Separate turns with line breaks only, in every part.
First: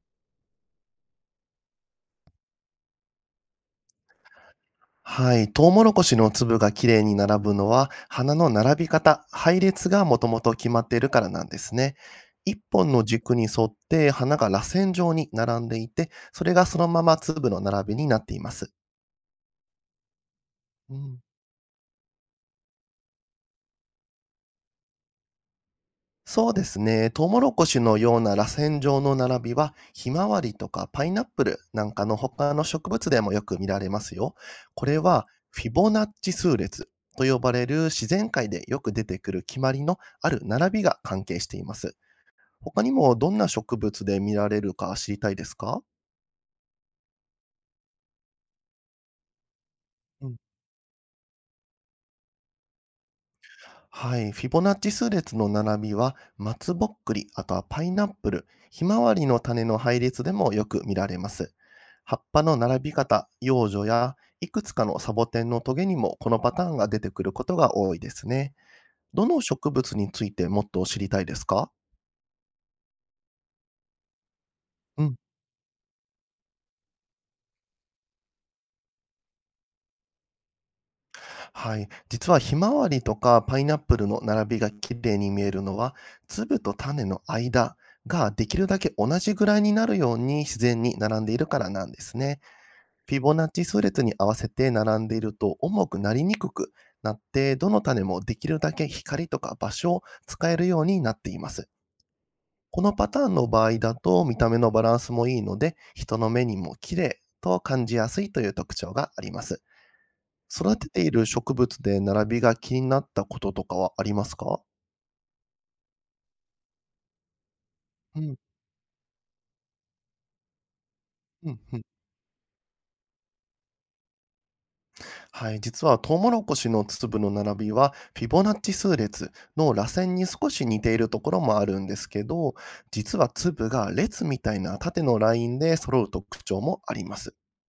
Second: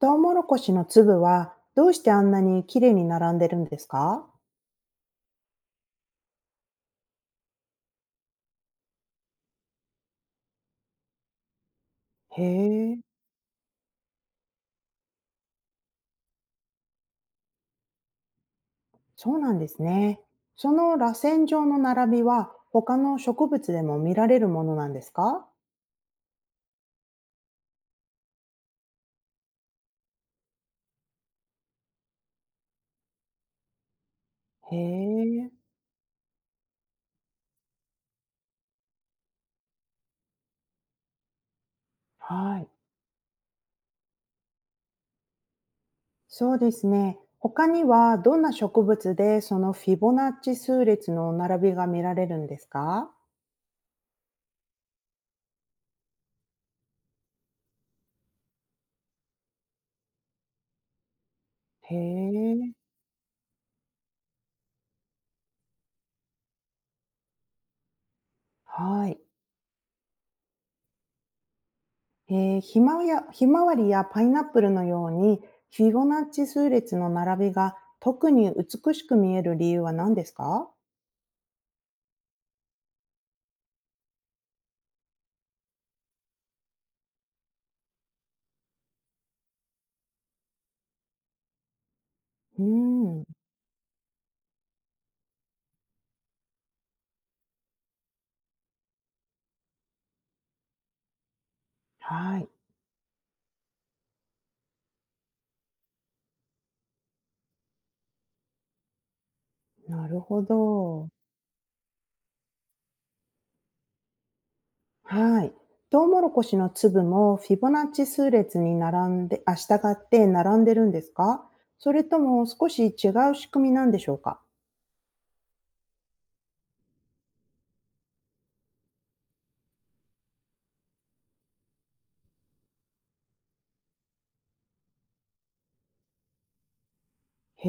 トウモロコシの粒はどうしてあんなに綺麗に並んでるんですか？
はい、トウモロコシの粒がきれいに並ぶのは花の並び方、配列がもともと決まっているからなんですね。
へ
一本
え、
の軸に沿って花が螺旋状に並んでいて、それがそのまま粒の並びになっています。
そうなんですね。そ
う
の螺
ん、
旋状の並びは他の植物でも見られるものなんですか？
そうですね。トウモロコシのような螺旋状の並びは、ひまわりとかパイナップルなんかの他の植物でもよく見られますよ。
へ
これは
え、
フィボナッチ数列と呼ばれる自然界でよく出てくる決まりのある並びが関係しています。
はい。
他にもどんな植物で見られるか知りたいですか？
そうですね。他にはどんな植物でそのフィボナッチ数列の並びが見られるんですか？
はい。フィボナッチ数列の並びは、松ぼっくり、あとはパイナップル、ひまわりの種の配列でもよく見られます。
へ
葉っぱ
え、
の並び方、幼女や、いくつかのサボテンのトゲにもこのパターンが出てくることが多いですね。
はい。
どの植物についてもっと知りたいですか？
えひまわや、ひまわりやパイナップルの
う
よう
ん。
にフィボナッチ数列の並びが特に美しく見える理由は何ですか？
はい。実はひまわりとかパイナップルの並びが綺麗に見えるのは、粒と種の間ができるだけ同じぐらいになるように自然に並んでいるからなんですね。
う
フィ
ー
ボ
ん。
ナッチ数列に合わせて並んでいると重くなりにくくなって、どの種もできるだけ光とか場所を使えるようになっています。
はい。
このパターンの場合だと見た目のバランスもいいので、人の目にも綺麗と感じやすいという特徴があります。
なるほ
育てて
ど。
いる植物で並びが気になったこととかはありますか？
はい。トウモロコシの粒もフィボナッチ
う
数
ん。
列に並んで、あ、従って並んでるんですか？
うん。
それとも少し違う仕組みなんでしょうか？
はい、実はトウモロコシの粒の並びはフィボナッチ数列の螺旋に少し似ているところもあるんですけど、実は粒が列みたいな縦のラインで揃う特徴もあります。
へ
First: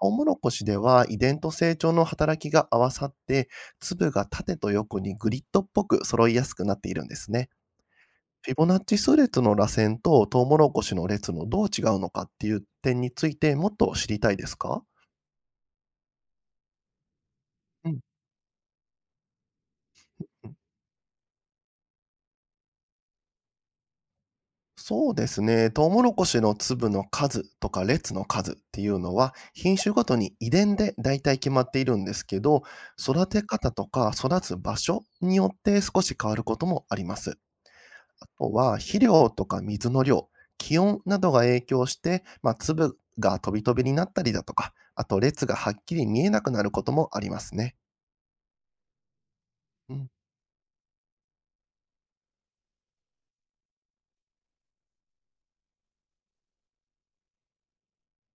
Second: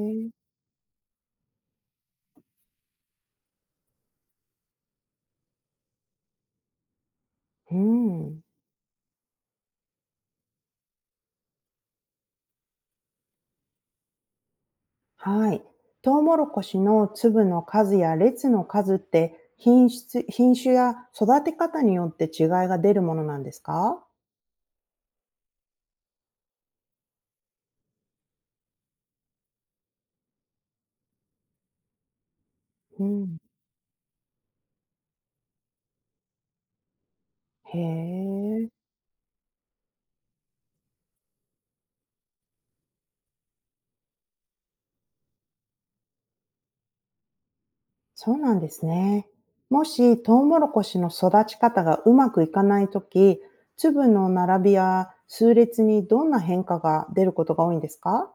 トウモロコシでは遺伝と成長の働きが合わさって、粒が縦と横にグリッドっぽく揃いやすくなっているんですね。
うん。
フィボナッチ数列の螺旋とトウモロコシの列のどう違うのかっていう点についてもっと知りたいですか？
はい。トウモロコシの粒の
う
数
ん。
や列の数って品質、品種や育て方によって違いが出るものなんですか？
そうですね。トウモロコシの粒の数とか列の数っていうのは品種ごとに遺伝で大体決まっているんですけど、
う
育
ん。
て方とか育つ場所によって少し変わることもあります。
へ
あと
え、
は肥料とか水の量、気温などが影響して、まあ、粒が飛び飛びになったりだとか、あと列がはっきり見えなくなることもありますね。
そうなんですね。も
うん。
しトウモロコシの育ち方がうまくいかないとき、粒の並びや数列にどんな変化が出ることが多いんですか？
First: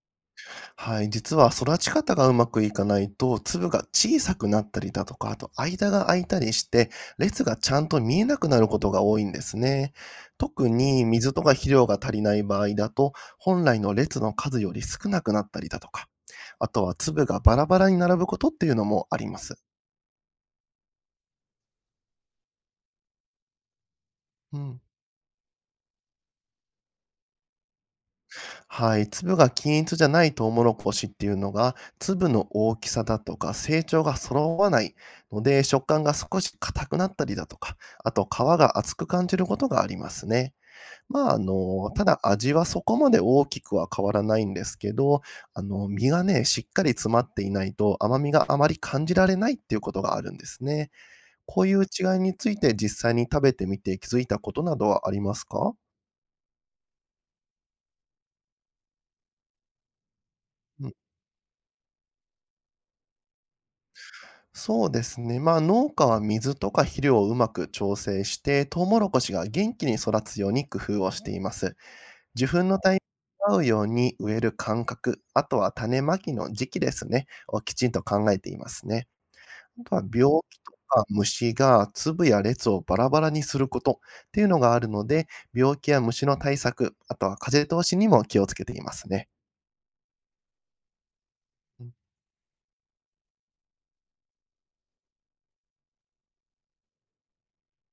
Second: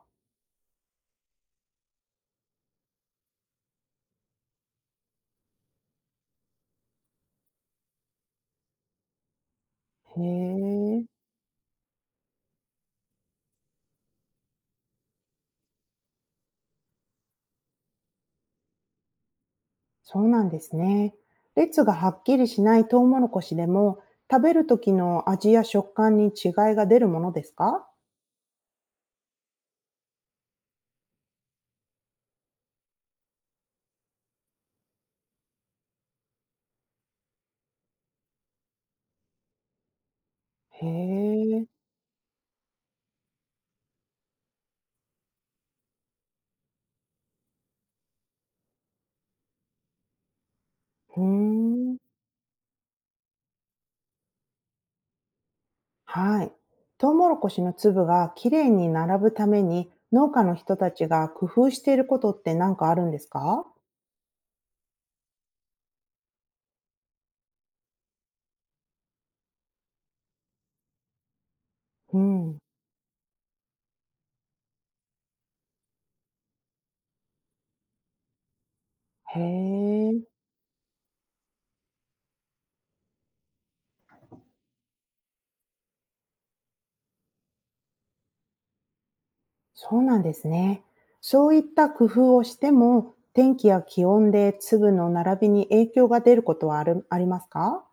はい、実は育ち方がうまくいかないと、粒が小さくなったりだとか、あと間が空いたりして、列がちゃんと見えなくなることが多いんですね。
へ
特
え。
に水とか肥料が足りない場合だと、本来の列の数より少なくなったりだとか、あとは粒がバラバラに並ぶことっていうのもあります。
そうなんですね。列がはっきりしないトウモロコシでも、食べ
う
る
ん。
時の味や食感に違いが出るものですか？
はい、粒が均一じゃないトウモロコシっていうのが粒の大きさだとか成長が揃わないので、食感が少し硬くなったりだとか、あと皮が厚く感じることがありますね。
へ
まあ、あ
え、
の、ただ味はそこまで大きくは変わらないんですけど、あの、身がね、しっかり詰まっていないと甘みがあまり感じられないっていうことがあるんですね。
ふー
こういう
ん。
違いについて実際に食べてみて気づいたことなどはありますか？
はい。トウモロコシの粒がきれいに並ぶために、農家の人たちが工夫していることって何かあるんですか？
そうですね。まあ、農家は水とか肥料をうまく調整して、トウモロコシが元気に育つように工夫をしています。
う
受
ん。
粉のタイミングに合うように植える間隔、あとは種まきの時期ですね、をきちんと考えていますね。
へ
あとは
え、
病気とか虫が粒や列をバラバラにすることっていうのがあるので、病気や虫の対策、あとは風通しにも気をつけていますね。
そうなんですね。そういった工夫をしても、天気や気温で粒の並びに影響が出ることはあるありますか？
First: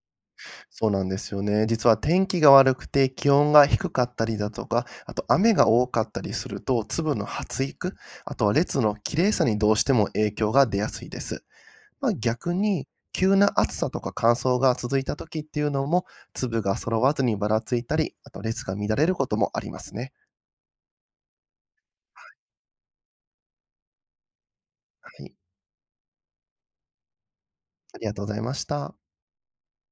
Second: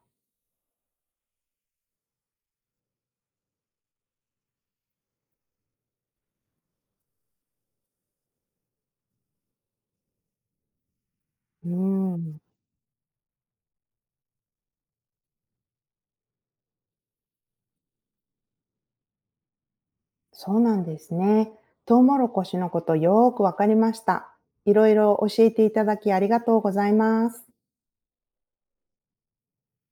そうなんですよね。実は天気が悪くて気温が低かったりだとか、あと雨が多かったりすると、粒の発育、あとは列の綺麗さにどうしても影響が出やすいです。
う
まあ、
ん。
逆に、急な暑さとか乾燥が続いた時っていうのも、粒が揃わずにばらついたり、あと列が乱れることもありますね。
そうなんですね。トウモロコシのことよーくわかりました。いろい
は
ろ
い。
教えていただきありがとうございます。
ありがとうございました。